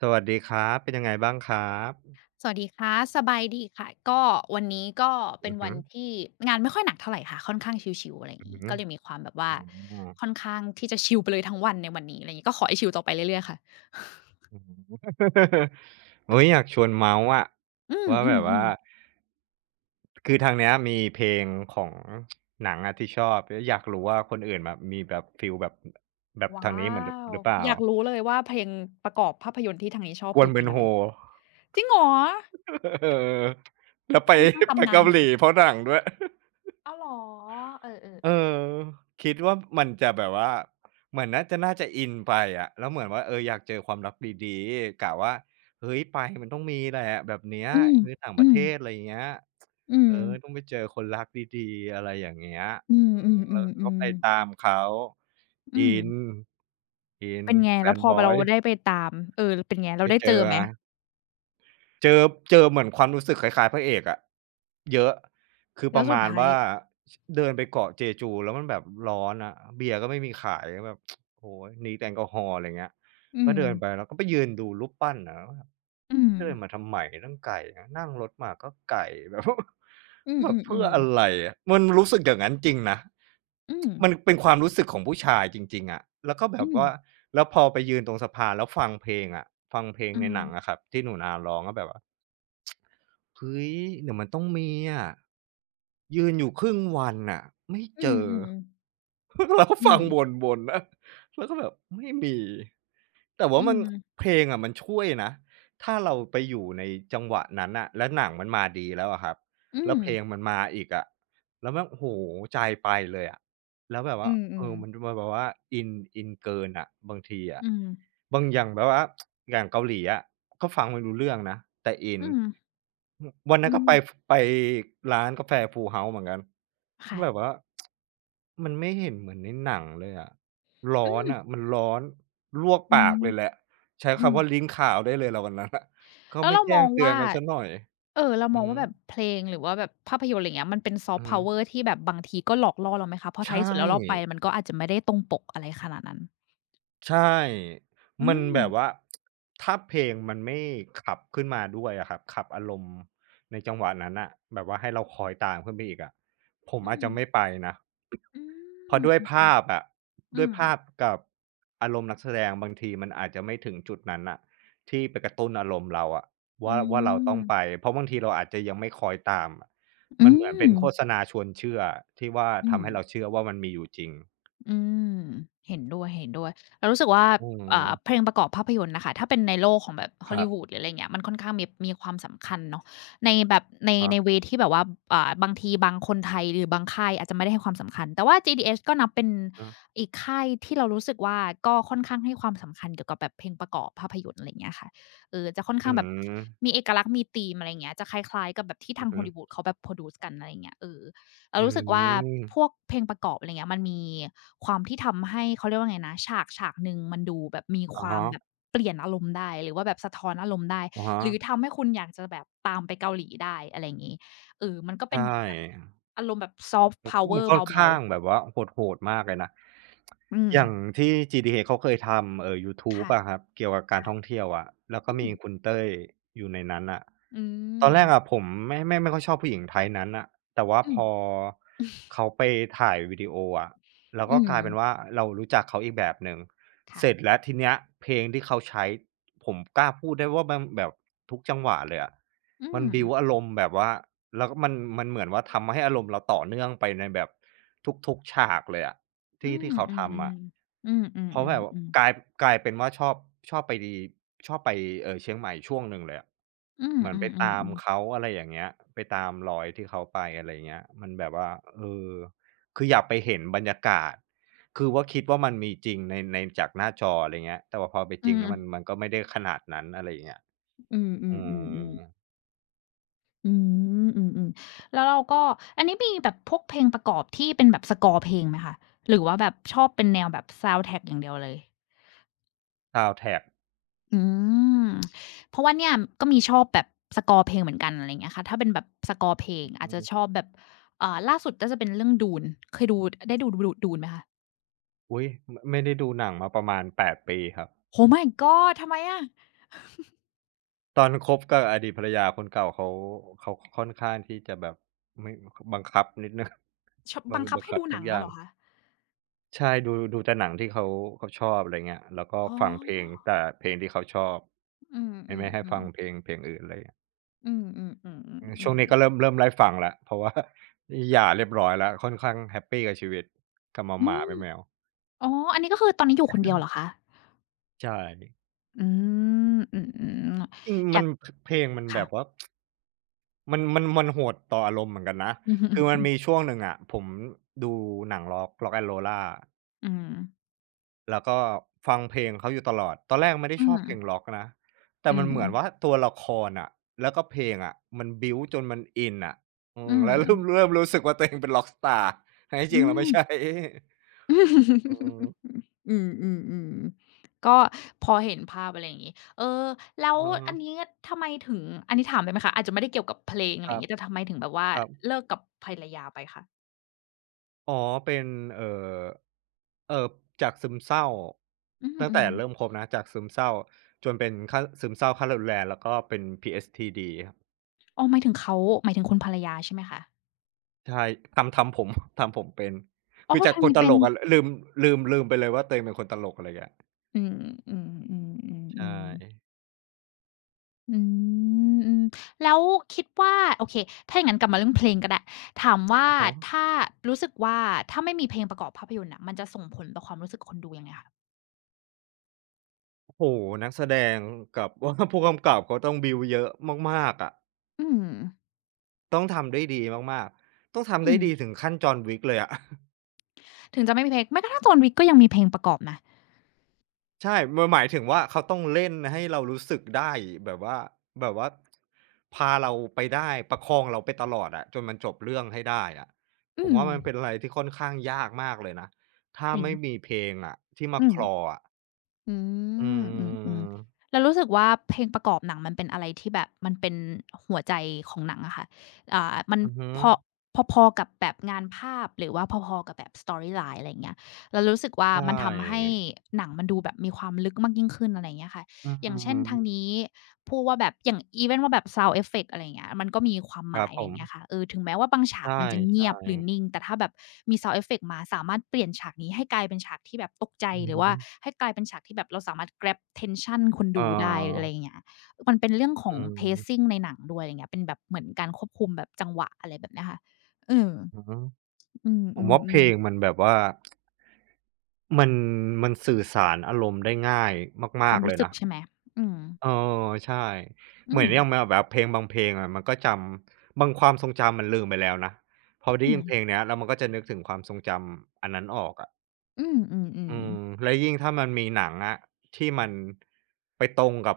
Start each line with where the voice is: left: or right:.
right: สวัสดีครับ เป็นยังไงบ้างครับ
left: สวัสดีค่ะสบายดีค่ะก็วันนี้ก็
right: อื
left: เป็น
right: อฮึ
left: วันที่งานไม่ค่อยหนักเท่าไรค่ะค่อนข้างชิลๆอะไรอ
right: อื
left: ย่างงี้
right: อฮึ
left: ก็เลยมีความแบบว่า
right: อืม
left: ค่อนข้างที่จะชิลไปเลยทั้งวันในวันนี้อะไรอย่างงี้ก็ขอให้ชิลต่อไปเรื่อยๆค่ะ
right: อือฮึโอ๊ยอยากชวนเมาท์อะ
left: อื
right: ว่าแบบว่า
left: มๆ
right: คือทางเนี้ยมีเพลงของหนังอะที่ชอบแล้วอยากรู้ว่าคนอื่นแบบมีแบบฟีลแบบแบบ
left: ๆว้า
right: ทางนี้เหมือนหรือ
left: ว
right: หรือเปล่า
left: อยากรู้เลยว่าเพลงประกอบภาพยนตร์ที่ทางนี้ชอบ
right: กว
left: คื
right: น
left: อเพลงอะไร
right: Bunho
left: จริงเหรอ
right: เออแล้วไป
left: ค่อนข้าง
right: ไป
left: ตำนา
right: เกา
left: นอ
right: ห
left: ยู่
right: ลี
left: นะ
right: เพราะหนังด้วย
left: อ้าวเหรอเอ
right: เออ
left: อๆๆ
right: คิดว่ามันจะแบบว่าเหมือนน่าจะอินไปอะแล้วเหมือนว่าเอออยากเจอความรักดีๆกะว่าเฮ้ยไปมันต้องมีแหละแบบเนี้ย
left: อืม
right: คือต่างป
left: อื
right: ระเท
left: ม
right: ศอะไรอย่างเงี้ย
left: อื
right: เออ
left: ม
right: ต้องไปเจอคนรักดีๆอะไรอย่างเงี้ย
left: อ
right: อืม
left: ื
right: แล้ว
left: ม
right: ก็ไป
left: ๆ
right: ตา
left: ๆๆ
right: มเขา
left: อื
right: อิ
left: ม
right: นอิน
left: เป็นไง
right: แฟ
left: แล้ว
right: น
left: พอ
right: บ
left: บ
right: อ
left: เรา
right: ย
left: ได้ไปตามเออเป็นไงเรา
right: ไม่
left: ได้
right: เจ
left: เจ
right: อ
left: อ
right: ไง
left: ไหม
right: เจอเจอเหมือนความรู้สึกคล้ายๆพระเอกอะเยอะคือป
left: แล้ว
right: ระ
left: สุด
right: มาณ
left: ท้าย
right: ว่าชเดินไปเกาะเจจูแล้วมันแบบร้อนอะเบียร์ก็ไม่มีขายแบบโอ้โฮ need แอลกอฮอล์อะไรเงี้ย
left: อื
right: ก็
left: ม
right: เดินไปแล้วก็ไปยืนดูรูปปั้นอะแล้วแบบ
left: อืม
right: เดินมาทำไมนั่งไก่นะนั่งรถมาก็ไก่ แบบ
left: อื
right: แบบเพื่อ
left: มๆ
right: อะไร
left: ๆ
right: อะมันรู้สึกอย่างงั้นจริงนะ
left: อืม
right: มันเป็นความรู้สึกของผู้ชายจริงๆอะแล้วก็แบ
left: อื
right: บ
left: ม
right: ว่าแล้วพอไปยืนตรงสะพานแล้วฟังเพลงอะฟังเพลง
left: อื
right: ใน
left: ม
right: หนังอะครับที่หนูนาร้องก็แบบว่า เฮ้ยเดี๋ยวมันต้องมีอะยืนอยู่ครึ่งวันน่ะไม่
left: อื
right: เจอ
left: ม
right: เราก็
left: อื
right: ฟัง
left: ม
right: วนๆนะแล้วก็แบบไม่มีแต่
left: อื
right: ว่ามัน
left: ม
right: เพลงอะมันช่วยนะถ้าเราไปอยู่ในจังหวะนั้นน่ะแล้วหนังมันมาดีแล้วอะครับ
left: อื
right: แล้ว
left: ม
right: เพลงมันมาอีกอะแล้วมันโอ้โฮใจไปเลยอะ แล้วแบบว่า
left: อืมอื
right: เอ
left: ม
right: อมันแบบว่าอินอินเกินอะบางทีอะ
left: อืม
right: บางอย่างแบบว่าอย่างเกาหลีอะก็ฟังไม่รู้เรื่องนะแต่อิน
left: อืมอืม
right: อวันนั้
left: อื
right: นก็ไปฟ
left: ม
right: ไปร้านกาแฟ Full House เหมือนกันแบบ
left: ค่ะ
right: ว่ามันไม่เห็นเหมือนในหนังเลยอะร้
left: อื
right: อน
left: ม
right: อะมันร้อนลวก
left: อื
right: ปา
left: ม
right: กเลยแหละใช้
left: อืม
right: คำว่าลิ้นขาวได้เลยล่ะวันนั้นน่ะก็
left: แล้ว
right: ไม่
left: เรา
right: แจ้
left: มอ
right: ง
left: ง
right: เตือน
left: ว่า
right: กันเสียหน่อย
left: เรา
right: อื
left: ม
right: อ
left: อง
right: ฮึ
left: ว่าแบบเพลงหรือว่าแบบภาพยนตร์ไรเงี้ยมันเป็น
right: อือ
left: Soft
right: ฮึ
left: Power ที่แบบบางทีก็หลอกล่อเราไหมคะเพราะ
right: ใช
left: ท้ายที่
right: ่
left: สุดแล้วเราไปมันก็อาจจะไม่ได้ตรงปกอะไรขนาดนั้น
right: ใช่
left: อื
right: มัน
left: ม
right: แบบว่าถ้าเพลงมันไม่ขับขึ้นมาด้วยอะครับขับอารมณ์ในจังหวะนั้นน่ะแบบว่าให้เราคอยตามขึ้นไปอีกอะผม
left: อื
right: อาจ
left: ม
right: จะไม่ไปนะ
left: อื
right: เพราะด้วย
left: ม
right: ภาพอะ
left: อื
right: ด้วย
left: ม
right: ภาพกับอารมณ์นักแสดงบางทีมันอาจจะไม่ถึงจุดนั้นน่ะที่ไปกระตุ้นอารมณ์เราอะ
left: อื
right: ว่าเราต้องไป
left: ม
right: เพราะบางทีเราอาจจะยังไม่คอยตามอะมั
left: อื
right: นเหมือนเป็
left: ม
right: นโฆษณาชวนเชื่อที่ว่า
left: อื
right: ทำ
left: ม
right: ให้เราเชื่อว่ามันมีอยู่จริง
left: อืมเห็นด้วยๆเรารู้สึกว่า
right: อืม
left: อ่าเพลงประกอบภาพยนตร์น่ะค่ะถ้าเป็นในโลกของแบบฮ
right: ค
left: อล
right: รั
left: ลี
right: บ
left: วูดหรืออะไรอย่างเงี้ยมันค่อนข้างมีความสำคัญเนาะในแบบใน
right: อะฮะ
left: ในเวย์ที่แบบว่าอ่าบางทีบางคนไทยหรือบางค่ายอาจจะไม่ได้ให้ความสำคัญแต่ว่า GDS ก็นับเป็น
right: อือ
left: อีกค่ายที่เรารู้สึกว่าก็ค่อนข้างให้ความสำคัญเกี่ยวกับแบบเพลงประกอบภาพยนตร์อะไรอย่างเงี้ยค่ะเออจะค่อน
right: อื
left: ข้างแบบ
right: ม
left: มีเอกลักษณ์มีธีมอะไรอย่างเงี้ยจะคล้ายๆกับแบบที่ทาง
right: อื
left: ฮอล
right: อ
left: ลีวู
right: ๋
left: ดเขาแบบโพรดิวซ์กันอะไรอย่างเงี้ยเออ เรา
right: อื
left: รู้สึกว่าพวก
right: ม
left: เพลงประกอบอะไรเงี้ยมันมีความที่ทำให้เขาเรียกว่าไงนะฉากหนึ่งมันดูแบบมีค
right: อะ
left: วาม
right: ฮะ
left: แบบเปลี่ยนอารมณ์ได้หรือว่าแบบสะท้อนอารมณ์ได้
right: อะฮะ
left: หรือทำให้คุณอยากจะแบบตามไปเกาหลีได้อะไรอย่างงี้เออมันก็
right: ใช
left: เป็นเหมือนแบบ
right: ่
left: อารมณ์แบบ Soft
right: มันคมัน
left: Power
right: ค่อน
left: เบา
right: ข้า
left: ๆ
right: งแบบว่าโหดๆมากเลยนะ
left: อืม
right: อย่างที่ GTA เขาเคยทำยูทูบ
left: ค่ะ
right: อะครับเกี่ยวกับการ
left: ค่ะ
right: ท่องเที่ยวอะแล้วก็
left: อืม
right: มีคุณเต้ยอยู่ในนั้นน่ะ
left: อื
right: ตอน
left: ม
right: แรกอะผมไม่ค่อยชอบผู้หญิงไทป์นั้นน่ะแต่ว่า
left: อื
right: พ
left: ม
right: อเขาไปถ่ายวิดีโออะแล้วก็
left: อืม
right: กลายเป็นว่าเรารู้จักเขาอีกแบบหนึ่งเสร็จ
left: ค่ะ
right: แล้วทีเนี้ยเพลงที่เขาใช้ผมกล้าพูดได้ว่ามันแบบทุกจังหวะเลยอะ
left: อื
right: มัน
left: ม
right: บิวต์อารมณ์แบบว่าแล้วก็มันเหมือนว่าทำให้อารมณ์เราต่อเนื่องไปในแบบทุกๆฉากเลยอะ
left: อื
right: ที่
left: ม
right: เขา
left: อื
right: ทำ
left: ม
right: อะ
left: ๆอื
right: เพราะแบบว่า
left: มๆ
right: ก
left: ๆ
right: ลาย
left: ๆ
right: กลายเป็นว่าชอบชอบไปดีชอบไปเชียงใหม่ช่วงหนึ่งเลยอะ
left: อืม
right: เหมือนไปตาม
left: ๆๆ
right: เขา
left: ๆ
right: อะไรอย่างเงี้ยไปตามรอยที่เขาไปอะไรอย่างเงี้ยมันแบบว่าเออคืออยากไปเห็นบรรยากาศคือว่าคิดว่ามันมีจริงในจากหน้าจออะไรอย่างเงี้ยแต่ว่าพอไป
left: อื
right: จริงแล้วมันก็ไม่ได้ขนาดนั้นอะไรอย่างเงี้ย
left: ม
right: อืม
left: ๆๆๆ อืมอืมๆแล้วเราก็อันนี้มีแบบพวกเพลงประกอบที่เป็นแบบสกอร์เพลงไหมคะหรือว่าแบบชอบเป็นแนวแบบซาวด์แทร็กอย่างเดียวเลย
right: ซาวนด์แทร็ก
left: อืมเพราะว่าเนี่ยก็มีชอบแบบสกอร์เพลงเหมือนกันอะไรอย่างเงี้ยค่ะถ้าเป็นแบบสกอร์เพลงอาจจะชอบแบบอ่าล่าสุดก็จะเป็นเรื่อง Dune เคยดูได้ดู Dune ไหมคะ
right: อุ๊ยไมไม่ได้ดูหนังมาประมาณ8ปดปีครับ
left: Oh my god ทำไมอะ
right: ตอนคบกับอดีตภรรยาคนเก่าเขาเขาค่อนข้างที่จะแบบไม่บังคับนิดหนึ่ง
left: ช
right: บั
left: บั
right: ง
left: งคับ
right: บัง
left: ให้
right: คับ
left: ดูห
right: ทุ
left: นั
right: ก
left: ง
right: อย่า
left: อะ
right: ง
left: เหรอคะ
right: ใช่ดูดูแต่หนังที่เขาเขาชอบอะไรเงี้ยแล้วก็
left: อ๋
right: ฟังเพลง
left: อ
right: แต่เพลงที่เขาชอบ
left: อื
right: ไม่ให้ฟั
left: ม
right: ง
left: ๆ
right: เพล
left: ๆ
right: งเพลงอื่นอะไรเงี้ย
left: อืม
right: อืมช่วง
left: ๆ
right: นี้
left: ๆ
right: ก็
left: ๆๆ
right: เริ่มไล่ฟังแล้วเพราะว่า หย่าเรียบร้อยแล้วค่อนข้างแฮปปีกับชีวิตกับ
left: อื
right: หมา
left: ม
right: ๆแมว
left: อ๋ออันนี้ก็คือตอนนี้อยู่คนเดียวเหรอคะ
right: ๆใช่
left: อืมอืม
right: จริง
left: ๆอ
right: มั
left: ยา
right: น
left: ก
right: พเพลงมันแบ
left: ค่ะ
right: บว่า มันโหดต่ออารมณ์เหมือนกันนะ
left: อือฮึ
right: คื
left: ๆ
right: อมันมีช่วงหนึ่งอะผมดูหนังร็อก Rock and Lola
left: อืม
right: แล้วก็ฟังเพลงเขาอยู่ตลอด ตอนแรกไม่ได้
left: อื
right: ชอ
left: ม
right: บเพลงร็อกนะ แต่
left: อื
right: มัน
left: ม
right: เหมือนว่าตัวละครอะแล้วก็เพลงอะมันบิวจนมันอินอะอื
left: อื
right: ม
left: ม
right: แล้วเริ่มรู้สึกว่าตัวเองเป็นร็อกสตาร์ทั้งที่จ
left: อื
right: ริงเราไม่ใช่อืม
left: มอืมๆๆก็พอเห็นภาพอะไรอย่างงี้เออแล้ว
right: ออฮ
left: อันนี้ทำไมถึงอันนี้ถามได้ไหมคะอาจจะไม่ได้เกี่ยวกับเพลงอะ
right: ค
left: ไรอ
right: รั
left: ย่าง
right: บ
left: งี้แต่ทำไมถึงแบบว่า
right: ครับ
left: เลิกกับภรรยาไปคะ
right: อ๋อเป็นเอ่อเอ่อจากซึมเศร้า
left: อื
right: ตั้งแต่
left: ม
right: เริ่ม
left: ๆ
right: คบนะจากซึมเศร้าจนเป็นขั้นซึมเศร้าขั้นรุนแรงแล้วก็เป็น PSTD ครับ
left: อ๋อหมายถึงเขาหมายถึงคุณภรรยาใช่ไหมคะ
right: ใช่ทำผม ทำผมเป็น
left: อ๋
right: คื
left: อ
right: อจาก
left: ทาง
right: คน
left: นี้
right: ต
left: เป็
right: ล
left: น
right: กอะลืมลืมไปเลยว่าตัวเองเป็นคนตลกอะไรเงี้ย
left: อืมๆ
right: ใช่
left: ๆๆๆ อืมอืมแล้วคิดว่าโอเคถ้าอย่างงั้นกลับมาเรื่องเพลงก็ได้ถามว่า
right: อะฮะ
left: ถ้ารู้สึกว่าถ้าไม่มีเพลงประกอบภาพยนตร์น่ะมันจะส่งผลต่อความรู้สึกคนดูยังไงคะ
right: โอ้โฮนักแสดงกับ ผู้กำกับเขาต้องบิลด์เยอะมากๆอะ
left: อืม
right: ต้องทำได้ดีมากๆต้องทำ
left: อื
right: ได้
left: ม
right: ดีถึงขั้น John Wick เลยอะ
left: ถึงจะไม่มีเพลงแม้กระทั่ง John Wick ก็ยังมีเพลงประกอบนะ
right: ใช่มันหมายถึงว่าเขาต้องเล่นให้เรารู้สึกได้แบบว่าแบบว่าพาเราไปได้ประคองเราไปตลอดอะจนมันจบเรื่องให้ได้อะผ
left: อื
right: ม
left: ม
right: ว่ามันเป็นอะไรที่ค่อนข้างยากมากเลยนะถ้า
left: จริง
right: ไม่มีเพลงอะที่มา
left: อืม
right: claw อะ
left: อื
right: อื
left: มอืม
right: ม
left: ๆเรารู้สึกว่าเพลงประกอบหนังมันเป็นอะไรที่แบบมันเป็นหัวใจของหนังอะค่ะอ่ามัน
right: อือฮึ
left: พอพอๆกับแบบงานภาพหรือว่าพอๆกับแบบ storyline อะไรอย่างเงี้ยเรารู้สึกว่า
right: ใช
left: มันทำให้
right: ่
left: หนังมันดูแบบมีความลึกมากยิ่งขึ้นอะไรอย่างเงี้ยค่ะ
right: อื
left: อย่างเช่นทาง
right: ม
left: นี้พูดว่าแบบอย่างอีเวนต์ว่าแบบ sound effect อะไรอย่างเงี้ยมันก็มีความ
right: ค
left: ห
right: รั
left: มา
right: บ
left: ย
right: ผ
left: อะไรอ
right: ม
left: ย่างเงี้ยค่ะเออถึงแม้ว่าบาง
right: ใ
left: ฉากมันจะเงีย
right: ช่
left: บหรือนิ่ง
right: ๆ
left: แต่ถ้าแบบมี sound effect มาสามารถเปลี่ยนฉากนี้ให้กลายเป็นฉากที่แบบตกใจ
right: อื
left: ห
right: อ
left: รือว่า
right: ฮึ
left: ให้กลายเป็นฉากที่แบบเราสามารถ grab tension คน
right: เออ
left: ดูได้หรืออะไรอย่างเงี้ยมันเป็นเรื่องข
right: อื
left: อง pacing
right: ม
left: ในหนังด้วยอะไรอย่างเงี้ยเป็นแบบเหมือนการควบคุมแบบจังหวะอะไรแบบเนี้ยค่ะเออ
right: อือฮึ
left: อื
right: ผม
left: ม
right: ว่าเพลง
left: ๆ
right: มัน
left: ๆ
right: แบบว่า มันมันสื่อสารอารมณ์ได้ง่าย
left: ค
right: มา
left: วา
right: ก
left: ม
right: ๆเล
left: รู้
right: ย
left: สึก
right: นะ
left: ใช่ไหมอืม
right: เออใช่เห
left: อื
right: มือน
left: ม
right: อย่างแบบเพลงบางเพลงอะมันก็จำบางความทรงจำมันลืมไปแล้วนะพอได้
left: อื
right: ยินเพลงเนี้ยแล้วมันก็จะนึกถึงความทรงจำอันนั้นออกอะ
left: มอืม
right: อื
left: ๆ
right: ม
left: ๆ
right: แล้วยิ่งถ้ามันมีหนังอะที่มันไปตรงกับ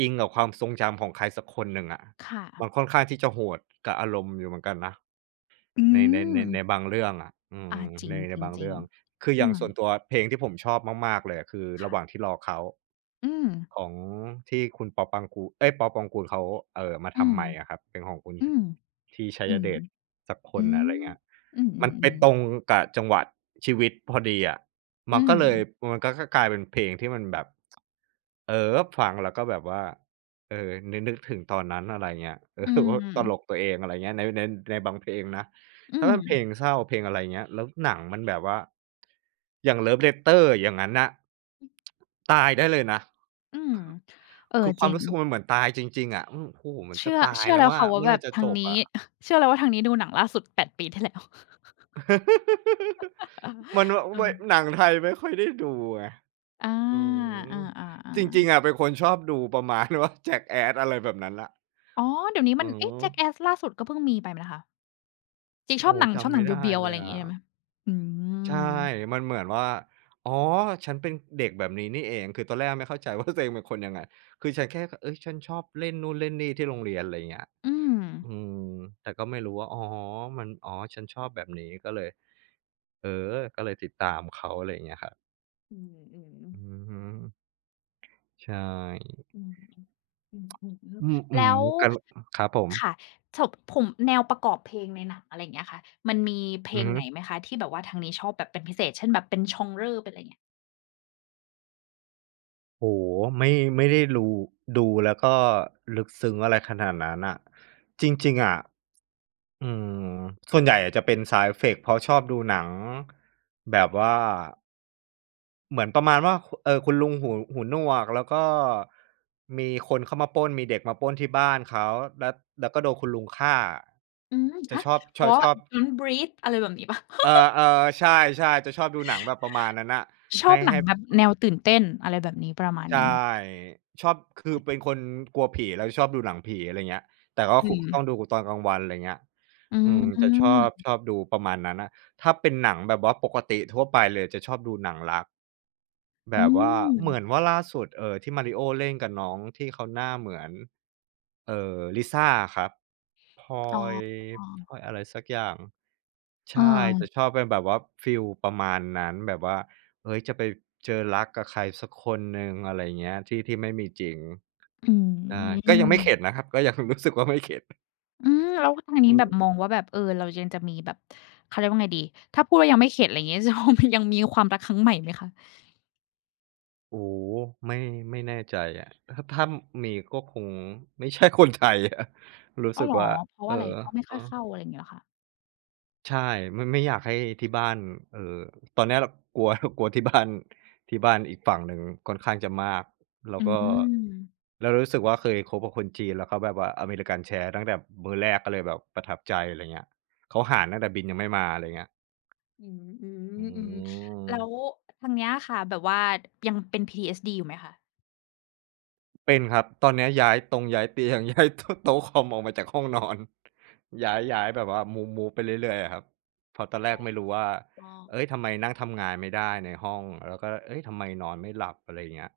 right: อิงกับความทรงจำของใครสักคนหนึ่งอะ
left: ค่ะ
right: มันค่อนข้างที่จะโหดกับอารมณ์อยู่เหมือนกันนะ
left: อื
right: ในใน
left: ม
right: ในในบางเรื่องอะอืม
left: จริ
right: ใน
left: ง
right: ใน
left: จริง
right: บาง
left: จริง
right: เรื่องคืออ
left: อื
right: ย่าง
left: ม
right: ส่วนตัวเพลงที่ผมชอบมากๆเลยอะคือระหว่างที่
left: ค่ะ
right: รอเขา
left: อืม
right: ของที่คุณปอปังกูเอ้ยปอปองกูลเขามา
left: อื
right: ทำ
left: ม
right: ใหม่อะครับเป็นของคุณ
left: อื
right: ท
left: ม
right: ที่ชั
left: อื
right: ย
left: ม
right: เดชสักค
left: อื
right: นอะ
left: ม
right: ไรเงี้ย
left: อื
right: มันไป
left: ม
right: ต
left: ๆ
right: รง
left: ๆ
right: กับจังหวะชีวิตพอดีอะ
left: อื
right: มัน
left: ม
right: ก็เลยมันก็กลายเป็นเพลงที่มันแบบเออฟังแล้วก็แบบว่าเออนึกถึงตอนนั้นอะไรเงี้ย เออ
left: อื
right: ว่าตลก
left: ม
right: ตัวเองอะไรเงี้ยในในบางเพลงนะ
left: อื
right: ถ้า
left: ม
right: มันเพลงเศร้าเพลงอะไรเงี้ยแล้วหนังมันแบบว่าอย่าง Love Letter อย่างงั้นน่ะตายได้เลยนะ
left: อืมเออ
right: คือค
left: จ
right: วาม
left: ริง
right: รู้สึกมันเหมือนตายจริงๆอะอืมโอ้โฮเหมือนจะ
left: เชื่อ
right: ตาย
left: เชื่อ
right: แล้ว
left: แล้ว
right: อะ
left: ค่ะว่า
right: เมื่อ
left: แบ
right: ไร
left: บ
right: จะ
left: ทา
right: จ
left: ง
right: บ
left: นี้
right: อะ
left: เชื่อแล้วว่าทางนี้ดูหนังล่าสุด8ปีที่แล้ว เออ
right: มันแบบ
left: เอ อ
right: ว่าหนังไทยไม่ค่อยได้ดูไง
left: อา
right: อืม
left: อา
right: จริ
left: ๆ
right: ง
left: ๆ
right: ๆอะเป็นคนชอบดูประมาณ ว่า Jackass อะไรแบบนั้นน่ะ
left: อ๋อเดี๋ยวนี้
right: อื
left: มัน
right: อฮึ
left: เอ๊ะ Jackass ล่าสุดก็เพิ่งมีไปนะคะจริงชอ
right: โอ้
left: บ
right: โฮ
left: หนังชอ
right: จำ
left: บห
right: ไม่
left: นัง
right: ได้
left: เบียว
right: เล
left: ๆอะ
right: ย
left: ไรอย่าง
right: อะ
left: งี้ใช่ไหมอืม
right: ใช่มันเหมือนว่าอ๋อฉันเป็นเด็กแบบนี้นี่เองคือตอนแรกไม่เข้าใจว่า ตัวเองเป็นคนยังไงคือฉันแค่เฮ้ยฉันชอบเล่นนู่นเล่นนี่ที่โรงเรียนอะไรอย่างเงี้ย
left: อืม
right: อืมแต่ก็ไม่รู้ว่าอ๋อมันอ๋อฉันชอบแบบนี้ก็เลยเออก็เลยติดตามเขาอะไรอย่างเงี้ยครับ
left: อืม
right: อื
left: ๆ
right: อฮึใช่
left: อืมอืม
right: อ
left: ๆ
right: ืม
left: แล้ว
right: ๆกันครับผม
left: ค่ะจบผมแนวประกอบเพลงในหนังอะไรอย่างเงี้ยค่ะมันมีเพล
right: อือ
left: ง
right: ฮึ
left: ไหนไหมคะที่แบบว่าทางนี้ชอบแบบเป็นพิเศษเช่นแบบเป็น genre เป็นอะไรเงี้ย
right: โอ้โฮไม่ไม่ได้รูดูแล้วก็ลึกซึ้งอะไรขนาดนั้นน่ะจริงๆอะ อืมส่วนใหญ่อาจจะเป็นสายเฟกเพราะชอบดูหนังแบบว่าเหมือนประมาณว่าคเออคุณลุงหูหูหนวกแล้วก็มีคนเข้ามาปล้นมีเด็กมาปล้นที่บ้านเขาแล้วแล้วก็โดนคุณลุงฆ่า
left: อืม
right: จะ
left: ฮะ
right: ชอบช
left: อ๋อ
right: ชอบ
left: Don't Breathe อะไรแบบนี้เปล่า
right: เออๆใช่ๆจะชอบดูหนังแบบประมาณนั้นน่ะ
left: ชอ
right: ให้
left: บหนั
right: ให้
left: งแบบแนวตื่นเต้นอะไรแบบนี้ประมาณ
right: ใช
left: หนึ่ง
right: ่ชอบคือเป็นคนกลัวผีแล้วชอบดูหนังผีอะไรเงี้ยแต่ก็
left: อื
right: คุต้อง
left: ม
right: ดูตอนกลางวันอะไรเงี้ย
left: อื
right: อื
left: ม
right: มจะชอบชอบดูประมาณนั้นน่ะถ้าเป็นหนังแบบว่าปกติทั่วไปเลยจะชอบดูหนังรักแบ
left: อื
right: บว่า
left: ม
right: เหมือนว่าล่าสุดที่ Mario เล่นกับน้องที่เขาหน้าเหมือนลิซ่าอะครับพลอ
left: อ๋อ
right: ยอะไรสักอย่าง
left: เอ
right: ใช่จะช
left: อ
right: อบเป็นแบบว่าฟีลประมาณนั้นแบบว่าเฮ้ยจะไปเจอรักกับใครสักคนหนึ่งอะไรอย่างเงี้ยที่ที่ไม่มีจริง
left: อื
right: ใช่ก็ยังไม่เข็ด
left: ม
right: นะครับก็ยัง รู้สึกว่าไม่เข็ด
left: อืมแล้วทาง
right: อื
left: นี้แบบม
right: ม
left: องว่าแบบเออเรายังจะมีแบบเขาเรียกว่าไงดีถ้าพูดว่ายังไม่เข็ดอะไรอย่างงี้จะมันยังมีความรักครั้งใหม่ไหมคะ
right: โอ้โฮไม่ไม่แน่ใจอะถ้ามีก็คงไม่ใช่คนไทยอะรู้
left: อ้า
right: สึ
left: ว
right: ก
left: เหรอ
right: ว่า
left: เพราะ
right: เออ
left: ว่าอะไรเพราะไม่
right: เอ
left: ค่
right: อ
left: อยเข้าอะไรอย่างงี้เหรอคะ
right: ใช่ไม่อยากให้ที่บ้านเอ่อตอนเนี้ยเรากลัว กลัวที่บ้านที่บ้านอีกฝั่งหนึ่งค่อนข้างจะมากแล้ว
left: อื
right: ก็
left: ม
right: แล้วรู้สึกว่าเคยคบกับคนจีนแล้วเขาแบบว่าอเมริกันแชร์ตั้งแต่มื้อแรกก็เลยแบบประทับใจอะไรเงี้ยเขาหารตั้งแต่บิลยังไม่มาอะไรเงี้ย
left: อืมอื
right: อื
left: มอืม
right: ม
left: แล้วทางเนี้ยค่ะแบบว่ายังเป็น PTSD อยู่ไหมคะ
right: เป็นครับตอนเนี้ยย้ายตรงย้ายเตียง ย้ายโต๊ะคอมออกมาจากห้องนอนย้ายแบบว่ามูฟไปเรื่อยๆอะครับเพราะตอนแรก
left: อ๋อ
right: ไม่รู้ว่าเฮ้ยทำไมนั่งทำงานไม่ได้ในห้องแล้วก็เฮ้ยทำไมนอนไม่หลับอะไรอย่างเงี้ย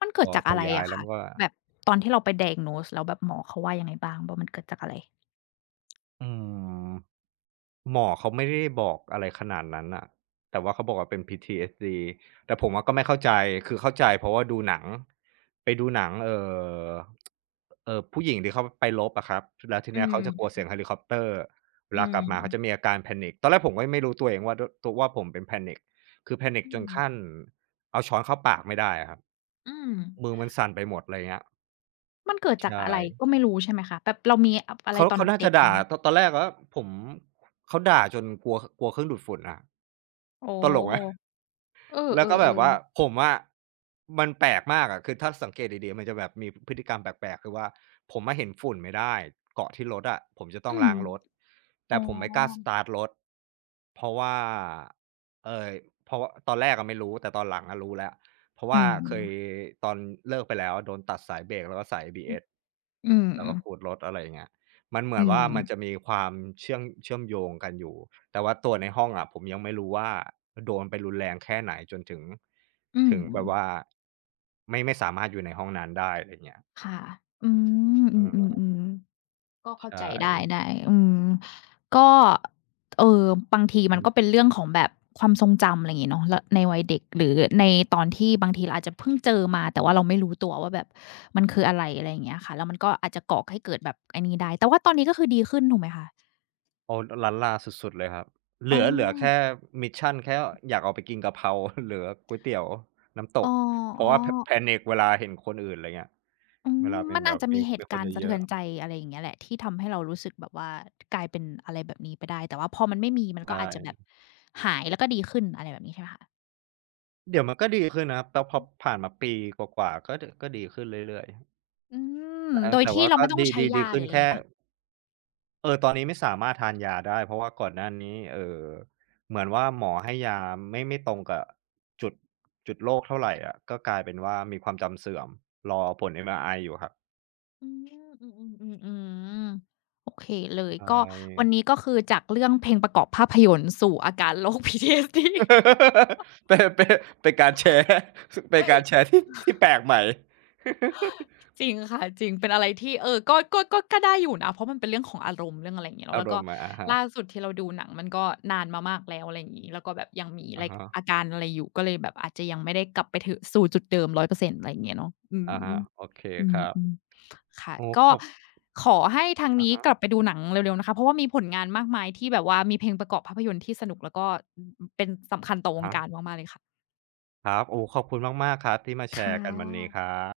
left: มัน
right: พ
left: เกิ
right: อ
left: ดจาก
right: พอ
left: อะไร
right: ย้าย
left: อะ
right: แล้ว
left: คะ
right: มันก็
left: แบบตอนที่เราไป diagnose แล้วแบบหมอเขาว่ายังไงบ้างว่ามันเกิดจากอะไร
right: อืม หมอเขาไม่ได้บอกอะไรขนาดนั้นน่ะแต่ว่าเขาบอกว่าเป็น PTSD แต่ผมอะก็ไม่เข้าใจคือเข้าใจเพราะว่าดูหนัง ไปดูหนังอผู้หญิงที่เขาไปรบอะครับแล้วที
left: อื
right: เนี้ยเขา
left: ม
right: จะกลัวเสียงเฮลิคอปเตอร์เวลา
left: อื
right: กลับมาเขาจะ
left: ม
right: มีอาการ panic ตอนแรกผมก็ไม่รู้ตัวเองว่าดตัวว่าผมเป็น panic คือ panic
left: อื
right: จนขั้น
left: ม
right: เอาช้อนเข้าปากไม่ได้อะครับ
left: อืม
right: มือมันสั่นไปหมดอะไรเงี้ย
left: มันเกิดจาก
right: ใช่
left: อะไรก็ไม่รู้ใช่ไหมคะแบบเรามีอะไร
right: เขา
left: ตอน
right: เขาน่า
left: เด็
right: จะ
left: กๆอะไร
right: ด่า
left: ไหม
right: ตตอนแรกอะผมเขาด่าจนกลัวกลัวเครื่องดูดฝุ่นอะ
left: โอ
right: ตลกไหม
left: ้เออ
right: แล้วก็แบบว่า
left: ๆๆ
right: ผมอะมันแปลกมากอะคือถ้าสังเกตดีๆ มันจะแบบมีพฤติกรรมแปลกๆคือว่าผมอะเห็นฝุ่นไม่ได้เกาะที่รถอะผมจะต้อง
left: อื
right: ล้า
left: ม
right: งรถ
left: อ๋
right: แต่ผมไม่กล้าส
left: อ
right: ตาร์ตรถเพราะว่าเอ่อเพราะว่าตอนแรกอะไม่รู้ แต่ตอนหลังอะรู้แล้วเพราะ
left: อื
right: ว่า
left: มอื
right: เคยตอนเลิกไปแล้วโดนตัดสายเบรกแล้วก็สาย ABS
left: มอื
right: แล้วก็ขูดรถอะไรอย่างเงี้ยมันเหมือน
left: ม
right: ว่ามันจะมีความเชื่อมโยงกันอยู่ แต่ว่าตัวในห้องอะผมยังไม่รู้ว่าโดนไปรุนแรงแค่ไหนจนถึง
left: อื
right: ถึ
left: ม
right: งแบบว่าไม่สามารถอยู่ในห้องนั้นได้อะไรเงี้ย
left: ค่ะ อืมอ
right: เออ
left: ืมๆๆก็
right: ใช
left: เข้าใจได้
right: ่
left: ได้ อืม ก็เอ่อบางที
right: อื
left: มันก็เป็น
right: ม
left: เรื่องของแบบความทรงจำอะไรอย่างงี้เนาะแล้วในวัยเด็กหรือในตอนที่บางทีเราอาจจะเพิ่งเจอมาแต่ว่าเราไม่รู้ตัวว่าแบบมันคืออะไรอะไรอย่างเงี้ยค่ะแล้วมันก็อาจจะก่อให้เกิดแบบไอ้นี่ได้แต่ว่าตอนนี้ก็คือดีขึ้นถูกไหมคะ
right: โอ้ล้านลาสุดๆเลยครับเห
left: อ๋อ
right: ลือเหลือแค่มิสชันแค่อยากออกไปกินกะเพรา เหลือก๋วยเตี๋ยวน้ำต
left: อ๋
right: ก
left: อ
right: เพราะว่าพ
left: ๆ
right: panic เวลาเห็นคนอื่นอะไรเงี้ย
left: อื
right: เว
left: ม
right: ลามี
left: มัน
right: แบ
left: อาจ
right: บ
left: จะ
right: มี
left: มีเห
right: มี
left: ตุ
right: คน
left: การณ์สะ
right: เย
left: เทื
right: อะ
left: อนใจอะไรอย่างเงี้ยแหละที่ทำให้เรารู้สึกแบบว่ากลายเป็นอะไรแบบนี้ไปได้แต่ว่าพอมันไม่มีมั
right: ๆ
left: นก็
right: ใช่
left: อาจจะแบบหายแล้วก็ดีขึ้นอะไรแบบนี้ใช่ไหมคะ
right: เดี๋ยวมันก็ดีขึ้นนะครับแต่พอผ่านมาปีกว่าๆก็ดก็ดีขึ้นเรื่อย
left: อื
right: ๆ
left: ม
right: แต่
left: โดย
right: แต่
left: ที่
right: ว่า
left: เรา
right: ก็
left: ไม่ต้อง
right: ดี
left: ใช้
right: ดีดี
left: ยาห
right: ขึ้
left: รือ
right: น
left: อะไร
right: แค่
left: งี้เปล่า
right: เออตอนนี้ไม่สามารถทานยาได้เพราะว่าก่อนหน้านี้เหมือนว่าหมอให้ยาไม่ตรงกับจุดจุดโรคเท่าไรอะก็กลายเป็นว่ามีความจำเสื่อมรอผล MRI อยู่ครับ
left: อืมอือๆๆๆโอเคเลย
right: ใช
left: ก็วัน
right: ่
left: นี้ก็คือจากเรื่องเพลงประกอบภาพยนตร์สู่อาการโรค PTSD
right: เป็นเป็นการแชร์ เป็นการแชร์ที่แปลกใหม่
left: จริงค่ะจริงเป็นอะไรที่เออก็ก็ก็ก็ได้อยู่นะเพราะมันเป็นเรื่องของอารมณ์เรื่องอะไรอย่างเงี้ย เนาะ
right: อา
left: แล้
right: ร
left: วก็
right: มณ์มาอะฮะ
left: ล่าสุดที่เราดูหนังมันก็นานมามากแล้วอะไรอย่างงี้แล้วก็แบบยังมี
right: อะ
left: ไร
right: ฮะ
left: อาการอะไรอยู่ก็เลยแบบอาจจะยังไม่ได้กลับไปถึงสู่จุดเดิม100%เปอร์เซ็นต์อะไรอย่างเงี้ยเนาะอื
right: อะฮะ
left: ม
right: โอเค
left: อ
right: ครั
left: ืม
right: บ
left: ๆค่ะ
right: โอ้ข
left: ก็
right: อบ
left: ขอให้ทาง
right: อะ
left: นี้
right: ฮะ
left: กลับไปดูหนังเร็วๆนะคะเพราะว่ามีผลงานมากมายที่แบบว่ามีเพลงประกอบภาพยนตร์ที่สนุกแล้วก็อืมเป็นสำคัญต่อ
right: อะ
left: วง
right: ฮะ
left: การมากๆเลยค่ะ
right: ครับโอ้ขอบคุณมากๆครับที่มาแช
left: ค่
right: ร์กันวันนี้ค
left: ะ
right: รับ